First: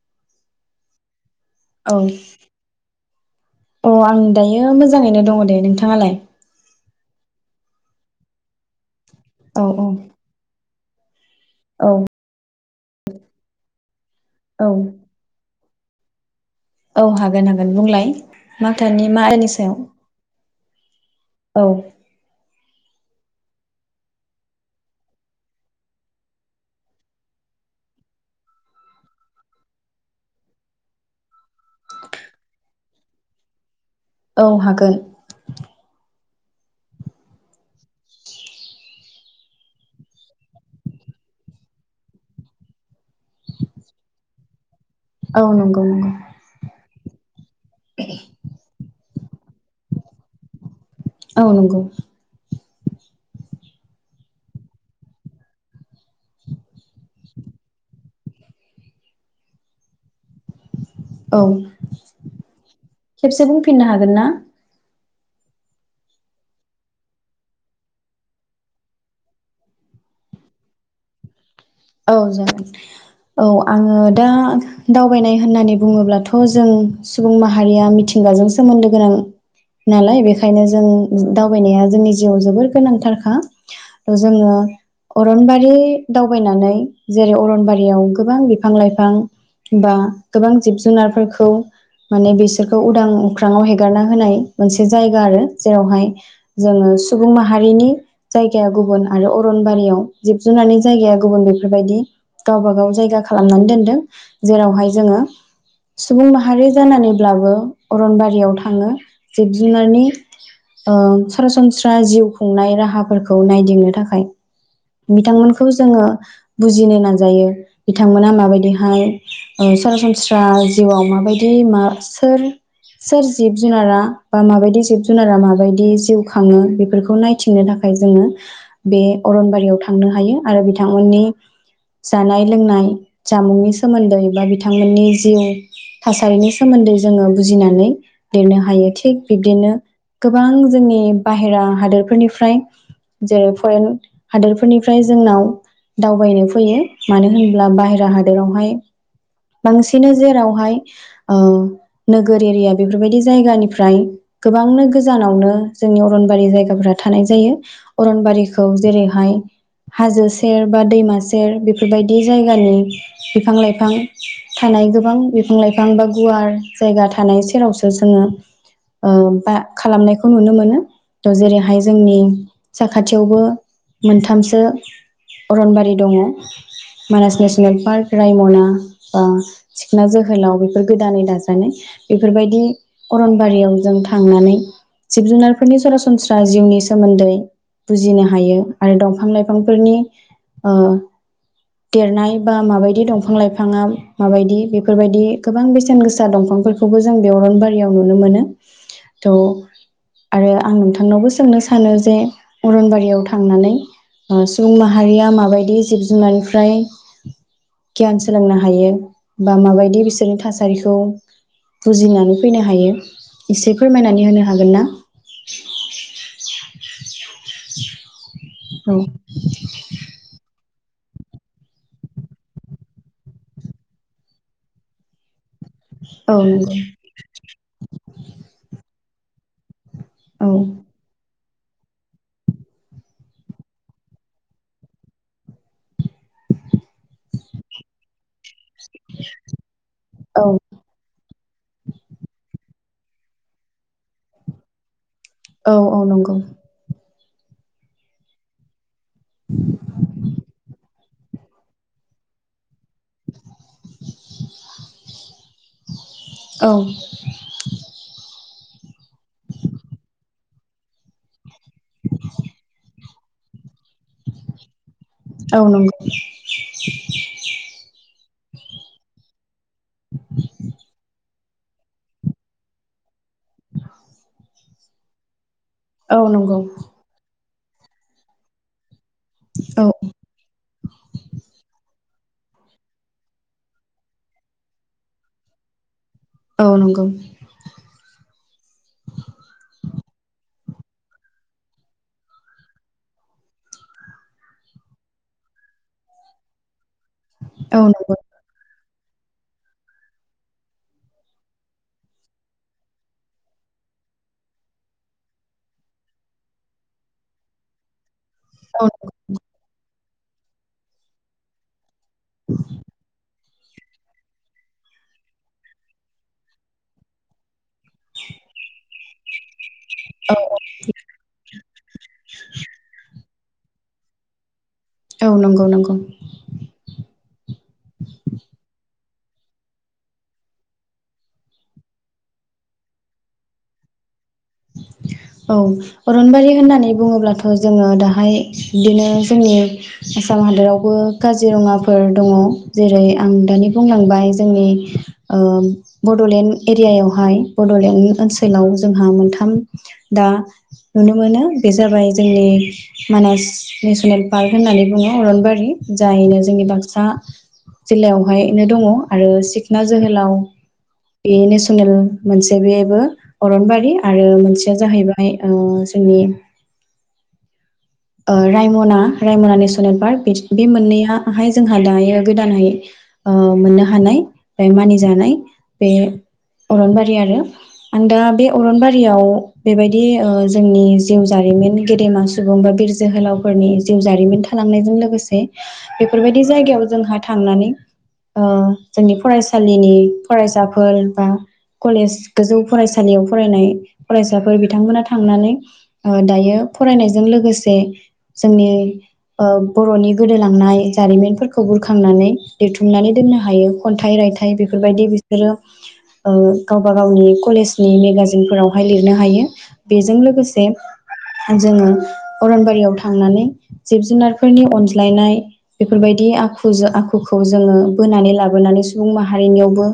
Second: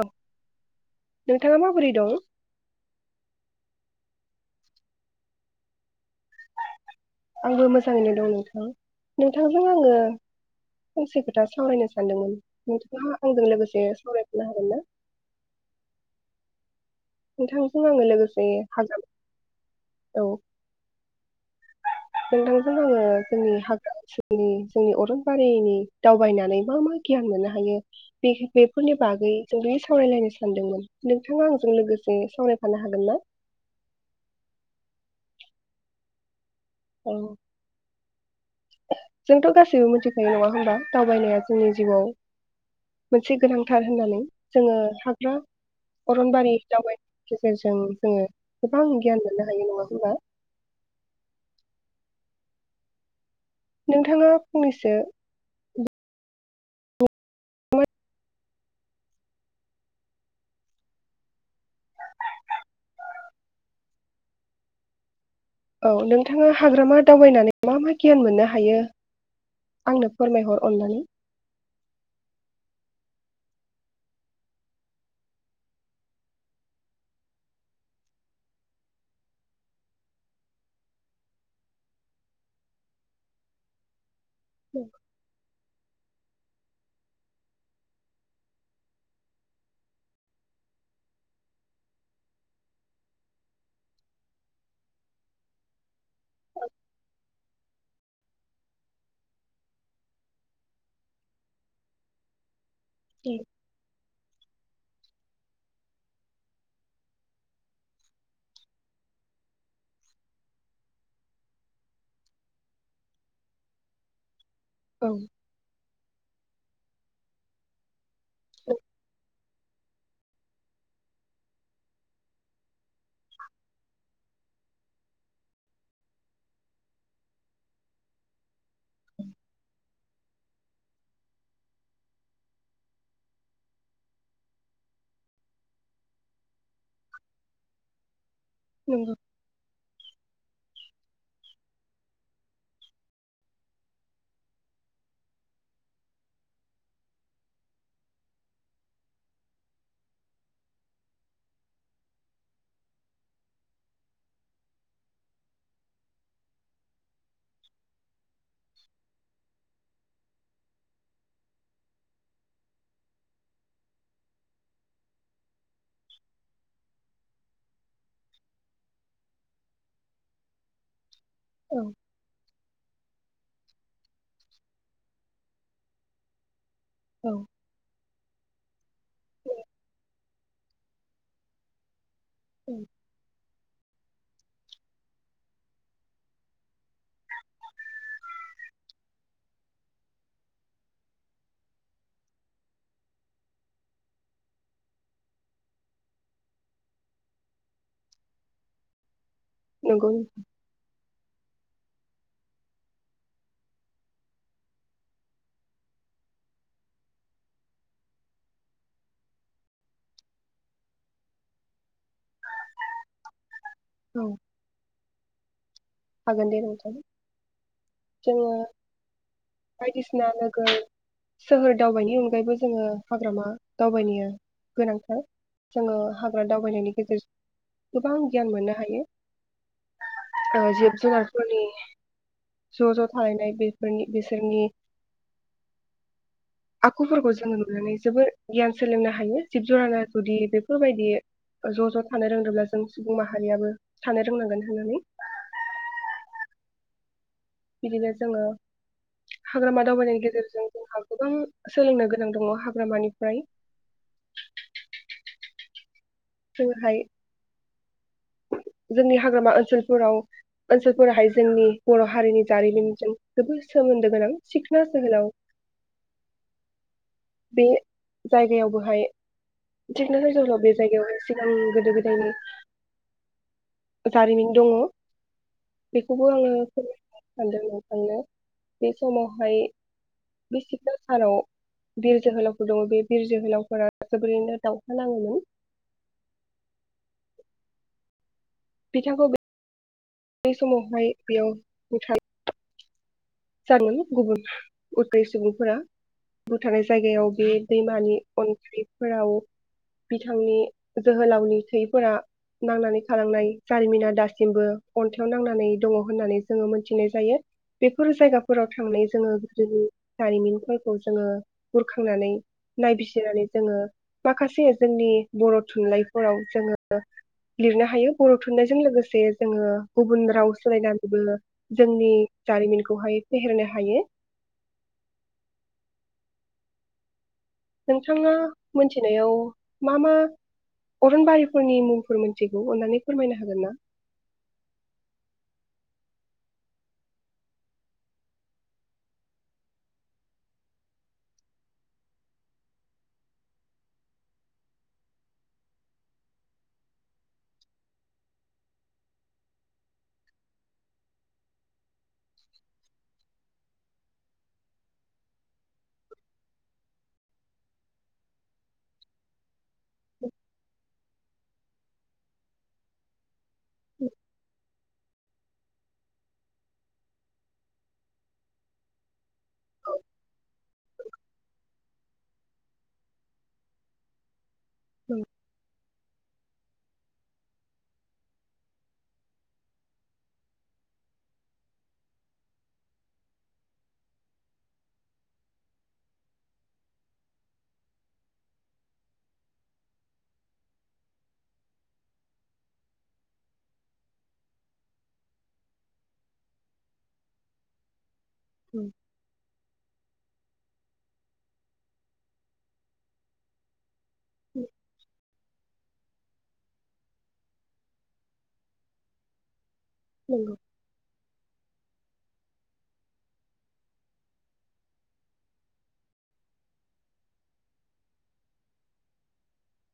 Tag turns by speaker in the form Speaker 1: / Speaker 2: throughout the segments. Speaker 1: औ नोंथाङा माबोरै दं?
Speaker 2: अ आं दायो मोजाङैनो दङ दे नोंथाङालाय?
Speaker 1: आंबो मोजाङैनो दं नोंथां। नोंथांजों
Speaker 2: औ औ
Speaker 1: आङो फंसे खो था
Speaker 2: औ
Speaker 1: सावरायनो सानदोंमोन नोंथांआ आंजों लोगोसे सावरायफानो
Speaker 2: औ
Speaker 1: हागोना।
Speaker 2: औ हागोन हागोन
Speaker 1: नोंथांजों आङो
Speaker 2: बुंलाय
Speaker 1: लोगोसे
Speaker 2: मा
Speaker 1: हाग्रा
Speaker 2: ताएपनि मानि सायाव
Speaker 1: औ
Speaker 2: औ
Speaker 1: नोंथांजों आङो जोंनि हाग्रा ओनसोलनि जोंनि अरन बारिनि दावबायनानै मा मा गियान मोननो हायो बे बेफोरनि बागै जों दि सावरायलायनो सानदोंमोन नोंथाङा जों लोगोसे सावरायफानो हागोन ना?
Speaker 2: औ हागोन।
Speaker 1: औ जोंथ' गासैबो मिथिखायो नङा होमबा दावबायनाया जोंनि जिउआव मोनसे गोनांथार होननानै जोङो थाग्रा
Speaker 2: औ नंगौ नंगौ
Speaker 1: अरनबारि दावबाय गेजेरजों जोङो गोबां गियान मोननो हायो नङा होनबा।
Speaker 2: औ नंगौ।
Speaker 1: नोंथाङा फंनैसो [unintelligible]
Speaker 2: औ खेबसे बुंफिननो हागोनना?
Speaker 1: औ नोंथाङा हाग्रामा दावबायनानै मा मा गियान मोननो हायो आंनो फोरमायहर अननानै।
Speaker 2: औ जागोन औ आङो दा दावबायनाय होननानै बुङोब्लाथ' जों सुबुं माहारिया मिथिंगाजों सोमोन्दो गोनां नालाय बेखायनो जों दावबायनाया जोंनि जिउआव जोबोर गोनांथारखा। जोङो अरनबारि [unintelligible] दावबायनानै जेरै अरनबारियाव गोबां बिफां- लाइफां बा गोबां जिब जुनारफोरखौ माने बिसोरखौ उदां उख्रांआव हेगारना होनाय मोनसे जायगा आरो जेरावहाय जोङो सुबुं माहारिनि जायगाया गुबुन आरो अरनबारियाव जिब जुनारनि जायगाया गुबुन [unintelligible] बेफोरबायदि गावबा [unintelligible] जायगा खालामनानै दोनदों। जेरावहाय जोङो सुबुं माहारि जानानैब्लाबो अरनबारियाव थाङो जिब -जुनारनि ओ सरासनस्रा जिउ खुंनाय राहाफोरखौ नायदिंनो थाखाय
Speaker 1: औ
Speaker 2: बिथांमोनखौ जोङो बुजिनो नाजायो बिथांमोना माबायदिहाय सरासनस्रा जिउआव माबायदि मा सोर सोर जिब जुनारा बा माबायदि जिब -जुनारा माबायदि जिउ खाङो बेफोरखौ नायथिंनो थाखाय जोङो बे अरनबारियाव थांनो हायो आरो बिथांमोननि जानाय लोंनाय जामुंनि सोमोन्दै बा बिथांमोननि जिउ थासारिनि सोमोन्दै जोङो बुजिनानै लिरनो हायो
Speaker 1: नंगौ
Speaker 2: थिग बिब्दिनो गोबां जोंनि बाहेरा हादोरफोरनिफ्राय जेरै फरेन हादोरफोरनिफ्राय जोंनाव दावबायनो फैयो मानो होनब्ला बाहेरा हादोरावहाय बांसिन जेरावहाय नोगोर एरिया बेफोरबायदि जायगानिफ्राय गोबांनो गोजानावनो जोंनि अरनबारि जायगाफोराव थानाय जायो अरनबारिखौ जेरैहाय हाजो सेर बा दैमा सेर सेर बेफोरबायदि जायगानि बिफां- लाइफां थानाय गोबां बिफां -लाइफां बा गुवार जायगा थानाय सेरावसो जोङो बा खालामनायखौ नुनो मोनो। त'
Speaker 1: औ
Speaker 2: जेरैहाय जोंनि साखाथियावबो मोनथामसो अरनबारि दङ। [unintelligible]
Speaker 1: औ
Speaker 2: मानास नेसनेल पार्क रायमना [unintelligible] सिखना जोहोलाव जोहोलाव बेफोर गोदानै दाजानाय। बेफोरबायदि
Speaker 1: औ
Speaker 2: अरनबारियाव जों थांनानै जिब- जुनारफोरनि सरासनस्रा जिउनि सोमोन्दै बुजिनो हायो आरो दंफां लाइफांफोरनि ओ देरनाय बा माबायदि दंफां लाइफाङा माबायदि बेफोरबायदि गोबां बेसेन गोसा दंफांफोरखौबो जों बे अरनबारियाव नुनो मोनो। थ'
Speaker 1: नंगौ
Speaker 2: आरो आं नोंथांनावबो सोंनो [unintelligible] सानो जे अरनबारियाव थांनानै सुबुं माहारिया माबायदि जिब जुनारनिफ्राय गियान सोलोंनो हायो बा माबायदि बिसोरनि थासारिखौ बुजिनानै फैनो हायो। एसे फोरमायनानै
Speaker 1: औ
Speaker 2: होनो हागोन ना?
Speaker 1: औ।
Speaker 2: औ।
Speaker 1: बायदिसिना सोहोर दावबायनायनि अनगायैबो जोङो हाग्रामा दावबायनाया गोनांथार। जोङो
Speaker 2: औ
Speaker 1: हाग्रा दावबायनायनि गेजेरजो गोबां गियान मोननो हायो। जिब जुनार फोरनि ज' ज' थाहैनाय बेफोरनि बिसोरनि आखुफोरखौ जोङो नुनानै जोबोर गियान सोलोंनो हायो जिब जुनारा जुदि बेफोरबायदि ज' ज' थानो रोंदोंब्ला जों सुबुं माहारियाबो थानो रोंनांगोन होननानै।
Speaker 2: नंगौ
Speaker 1: बिदिनो जोङो हाग्रामा दावबायनायनि गेजेरजों जोंहा गोबां सोलोंनो गोनां दङ हाग्रामानिफ्राय
Speaker 2: औ।
Speaker 1: जोंहाय जोंनि हाग्रामा ओनसोलफोराव ओनसोलफोराहाय जोंनि बर' हारिनि जारिमिनजों बेफोर सोमोन्दो गोनां सिग
Speaker 2: औ नंगो।
Speaker 1: बे जायगायावबोहाय जकनो ज बे जायगयाव सिगां गोदो गोदायनि जारिमिन दङ।
Speaker 2: औ नंगौ औ
Speaker 1: बेखौबो आङो फोर
Speaker 2: नंगौ
Speaker 1: सानदो नोंथांनो बे समावहाय
Speaker 2: औ
Speaker 1: बे सिख्ला सानाव बिर जोहोलावफोर दङ बि बिर जोहोलावफोरा जोबोरैनो दावहा नाङोमोन ‌।
Speaker 2: औ नंगौ ‌।
Speaker 1: फिथाखौ बे
Speaker 2: [inaudible]
Speaker 1: समावहाय बेयाव [unintelligible] जानो गुबुन उदै सुबुंफोरा बुथारनाय जायगायाव बे
Speaker 2: औ नंगौ
Speaker 1: दैमानि ओंख्रि फोराव बिथांनि जोहोलावनि थैफोरा नांनानै थालांनाय जारिमिना दासिमबो अन्थाइआव नांनानै दङ होननानै जोङो मोनथिनाय जायो। बे फोर जायगा फोराव
Speaker 2: औ
Speaker 1: थांनाय जोङो गोदो जारिमिनफोरखौ जोङो बुर खांनानै नायबिसिरनानै जोङो माखासे जोंनि बर' थुनलाइफोराव जोङो लिरनो हायो बर' थुनलाइजों लोगोसे जोङो गुबुन
Speaker 2: औ
Speaker 1: राव सोलायनानैबो जोंनि जारिमिन खौहाय फेहेरनो हायो।
Speaker 2: औ नंगौ नंगौ।
Speaker 1: नोंथाङा मोनथिनायाव मा मा अरनबारिफोरनि मुंफोर मोनथिगौ अननानै फोरमायनो हागोन ना?
Speaker 2: औ अरनबारि होननानै बुङोब्लाथ' जोङो दाहाय बिदिनो जोंनि आसाम हादरावबो काजिरङाफोर दङ जेरै आं दानि बुंलांबाय जोंनि ओ बड'लेण्ड एरियायावहाय बड'लेण्ड ओनसोलाव जोंहा मोनथा थाम दा नुनो मोनो बे जाबाय जोंनि मानास नेसनेल पार्क होननानै बुङो अरनबारि जायनो जोंनि बाक्सा जिल्लायावहायनो दङ आरो सिखना जोहोलाव बे नेसनेल मोनसे बेबो अरनबारि आरो मोनसेया जाहैबाय ओ जोंनि ओ रायमना रायमना नेस'नेल पार्क बे मोननैयाहाय जोंहा दायो गोदानैहाय ओ मोननो हानाय। ओमफाय मानिजानाय बे अरनबारि आरो आं दा बे अरनबारियाव बेबायदि ओ जोंनि जिउ जारिमिन गेदेमा सुबुं बिर जोहोलावफोरनि जिउ जारिमिन थालांनायजों लोगोसे बेफोरबायदि जायगायाव जोंहा थांनानै ओ जोंनि फरायसालिनि फरायसाफोर बा कलेज गोजौ फरायसालियाव फरायनाय फरायसाफोर बिथांमोनहा थांनानै दायो फरायनायजों लोगोसे से
Speaker 1: नंगौ
Speaker 2: जोंनि ओ बर'नि गोदोलांनाय जारिमिनफोरखौ बुरखांनानै लिरथुमनानै दोननो हायो खन्थाइ रायथाइ बेफोरबायदि बिसोरो ओ गावबा गावनि कलेजनि मेगाजिनफोरावहाय लिरनो हायो‌। बेजों
Speaker 1: नंगौ
Speaker 2: लोगोसे जोङो अरनबारियाव थांनानै जिब जुनारफोरनि अनज्लायनाय बेफोरबायदि आखुजों आखुखौ जोङो बोनानै लाबोनानै सुबुं माहारिनियावबो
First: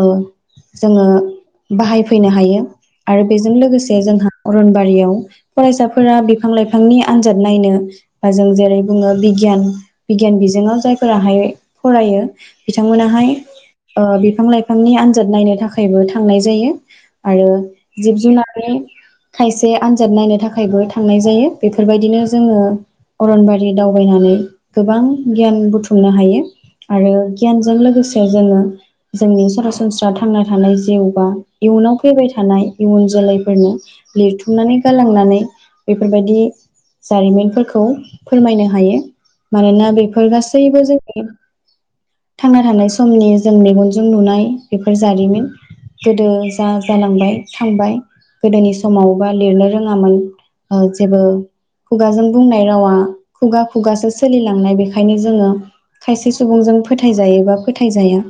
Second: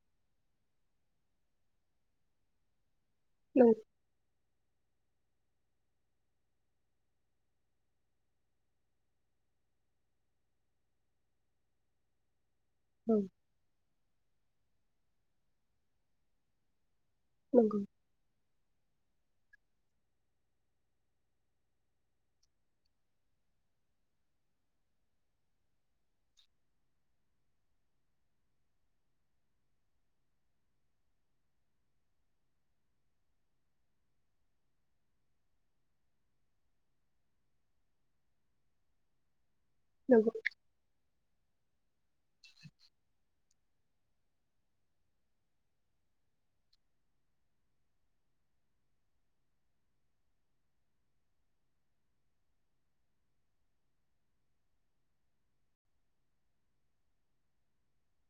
Speaker 2: ओ जोङो बाहायफैनो हायो। आरो बेजों लोगोसे जोंहा अरनबारियाव फरायसाफोरा बिफां लाइफांनि आनजाद नायनो बा जों जेरै बुङो बिगियान बिगियान बिजोङाव जायफोराहाय फरायो
Speaker 1: औ
Speaker 2: बिथांमोनाहाय बिफां लाइफां बिफांनि आनजाद नायनो थाखायबो थांनाय जायो। आरो
Speaker 1: नंगौ
Speaker 2: जिब जुनारनि खायसे आनजाद नायनो थाखायबो थांनाय जायो बेफोरबायदिनो जोङो अरनबारि दावबायनानै गोबां गियान बुथुमनो हायो आरो गियानजों लोगोसे जोङो जोंनि सरासनस्रा थांना थानाय जिउ बा इयुनाव फैबाय थानाय इयुन जोलैफोरनो लिरथुमनानै गालांनानै बेफोरबायदि जारिमिनफोरखौ फोरमायनो हायो। मानोना बेफोर
Speaker 1: नंगौ
Speaker 2: गासैबो जोंनि थांना थानाय समनि जों मेगनजों नुनाय बेफोर जारिमिन गोदो जा जालांबाय थांबाय गोदोनि समावबा लिरनो रोङामोन। ओ जेबो खुगाजों बुंनाय रावा खुगा खुगासो सोलिलांनाय बेखायनो जोङो खायसे सुबुंजों फोथायजायो बा फोथायजाया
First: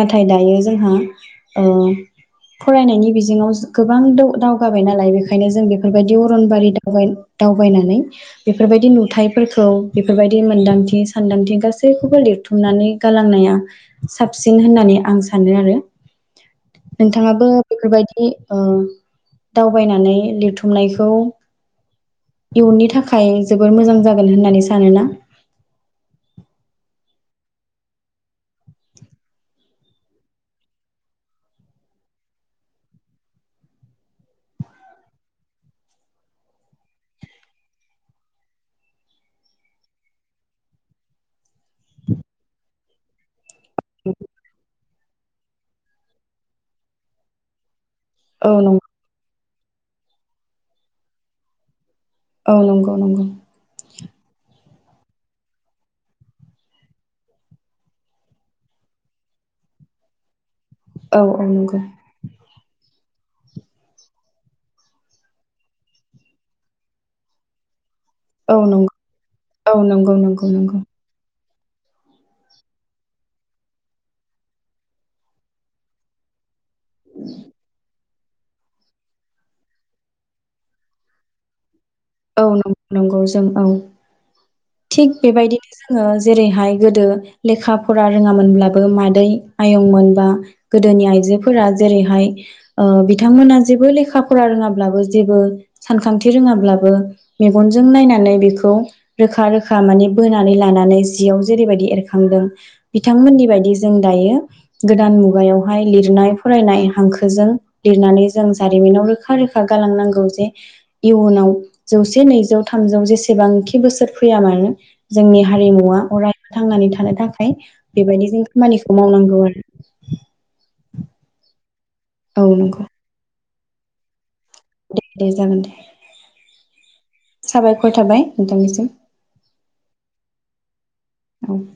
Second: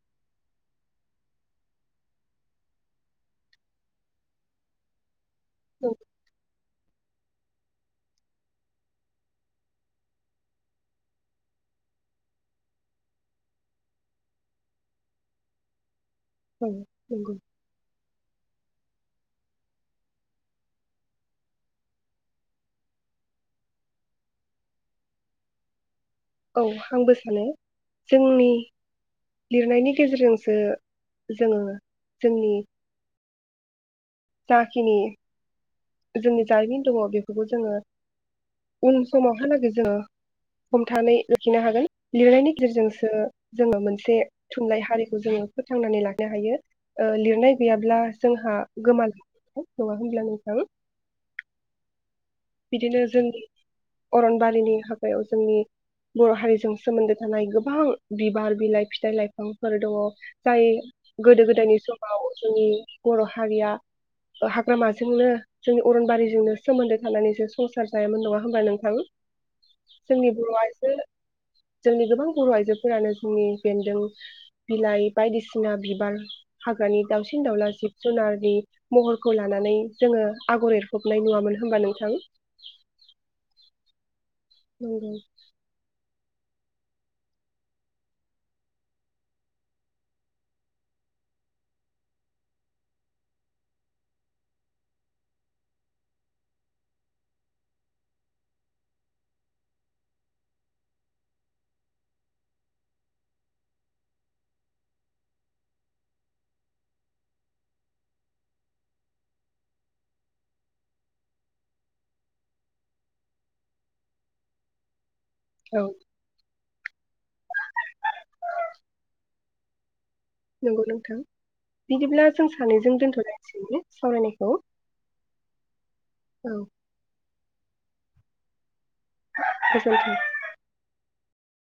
Speaker 2: नाथाय दायो जोंहा ओ फरायनायनि बिजोङाव गोबां दावगाबाय नालाय बे खायनो जों
Speaker 1: नंगौ
Speaker 2: बेफोरबायदि बारि दावबायनानै बेफोरबायदि नुथायफोरखौ बेफोरबायदि मोनदांथि सान्दांथि गासैखौबो लिरथुमनानै गालांनाया साबसिन होननानै आं सानो आरो।
Speaker 1: औ नंगौ
Speaker 2: नोंथाङाबो बेफोरबायदि दावबायनानै लिरथुमनायखौ इयुननि थाखाय जोबोर मोजां जागोन होननानै सानोना?
Speaker 1: औ आंबो सानो जोंनि लिरनायनि गेजेरजोंसो जोङो जोंनि जाखिनि जोंनि जारिमिन दङ बेफोरखौ जोङो उन समावहालागै जोङो हमथानानै लाखिनो हागोन लिरनायनि गेजेरजोंसो जोङो मोनसे थुनलाइ हारि जोङो फोथांनानै लानो हायो ओ लिरनाय गैयाब्ला
Speaker 2: औ
Speaker 1: जोंहा
Speaker 2: नं
Speaker 1: नङा होनब्ला नोंथां?
Speaker 2: औ नंगौ
Speaker 1: बिदिनो जों
Speaker 2: नंगौ
Speaker 1: अरनबारिनि हा ग्रायाव जोंनि बर' हारिजों सोमोन्दो थानाय गोबां बिबार बिलाइ फिथाइ लाइफांफोर दङ। जाय
Speaker 2: औ
Speaker 1: गोदो
Speaker 2: औ
Speaker 1: गोदायनि
Speaker 2: नंगौ
Speaker 1: समाव नि बर' हारिया ओ हाग्रामाजोंनो जोंनि अरनबारिजोंनो सोमोन्दो थांनानैबो स सार जायोमोन नङा
Speaker 2: औ
Speaker 1: होमबा
Speaker 2: नंगौ
Speaker 1: नोंथां
Speaker 2: औ नंगौ
Speaker 1: जोंनि
Speaker 2: नंगौ नंगौ
Speaker 1: बर'वासो जोंनि गोबां बर' आइजोफोरानो जोंनि बेन्दों बिलाइ बायदिसिना बिबार हाग्रानि दावसिन दावला जिब जुनारनि महरखौ लानानै जोङो आगर एरफबनाय नुवामोन होनबा नों
Speaker 2: औ नं नंगौ जों औ। थिग
Speaker 1: नंगौ
Speaker 2: बेबायदिनो जोङो जेरैहाय गोदो लेखा फरा रोङामोनब्लाबो मादै आयंमोन बा गोदोनि आइजोफोरा जेरैहाय ओ बिथांमोना जेबो लेखा फरा रोङाब्लाबो जेबो सानखांथि रोङाब्ला बो मेगनजों नायनानै बेखौ रोखा रोखा माने बोनानै लानानै जियाव जेरैबायदि एरखांदों बिथांमोननि बायदि जों दायो गोदान मुगायावहाय लिरनाय फरायनाय हांखोजों लिरनानै जों जारिमिनाव रोखा रोखा गालांनांगौ जे इयुनाव जौसे नैजौ थामजौ जेसेबांखि बोसोर फैया मानो जोंनि
Speaker 1: औ
Speaker 2: हारिमुवा अरायबो थांनानै थानो थाखाय बेबायदि जों खामानिखौ मावनांगौ आरो।
Speaker 1: नंगौ नोंथां। बिदिब्ला जों
Speaker 2: औ
Speaker 1: सानैजों दोनथ'लाय नि सावरायनायखौ।
Speaker 2: दे दे जागोन दे।
Speaker 1: औ
Speaker 2: साबायखर थाबाय नोंथांनिसिम।
Speaker 1: गोजोनथों।
Speaker 2: उम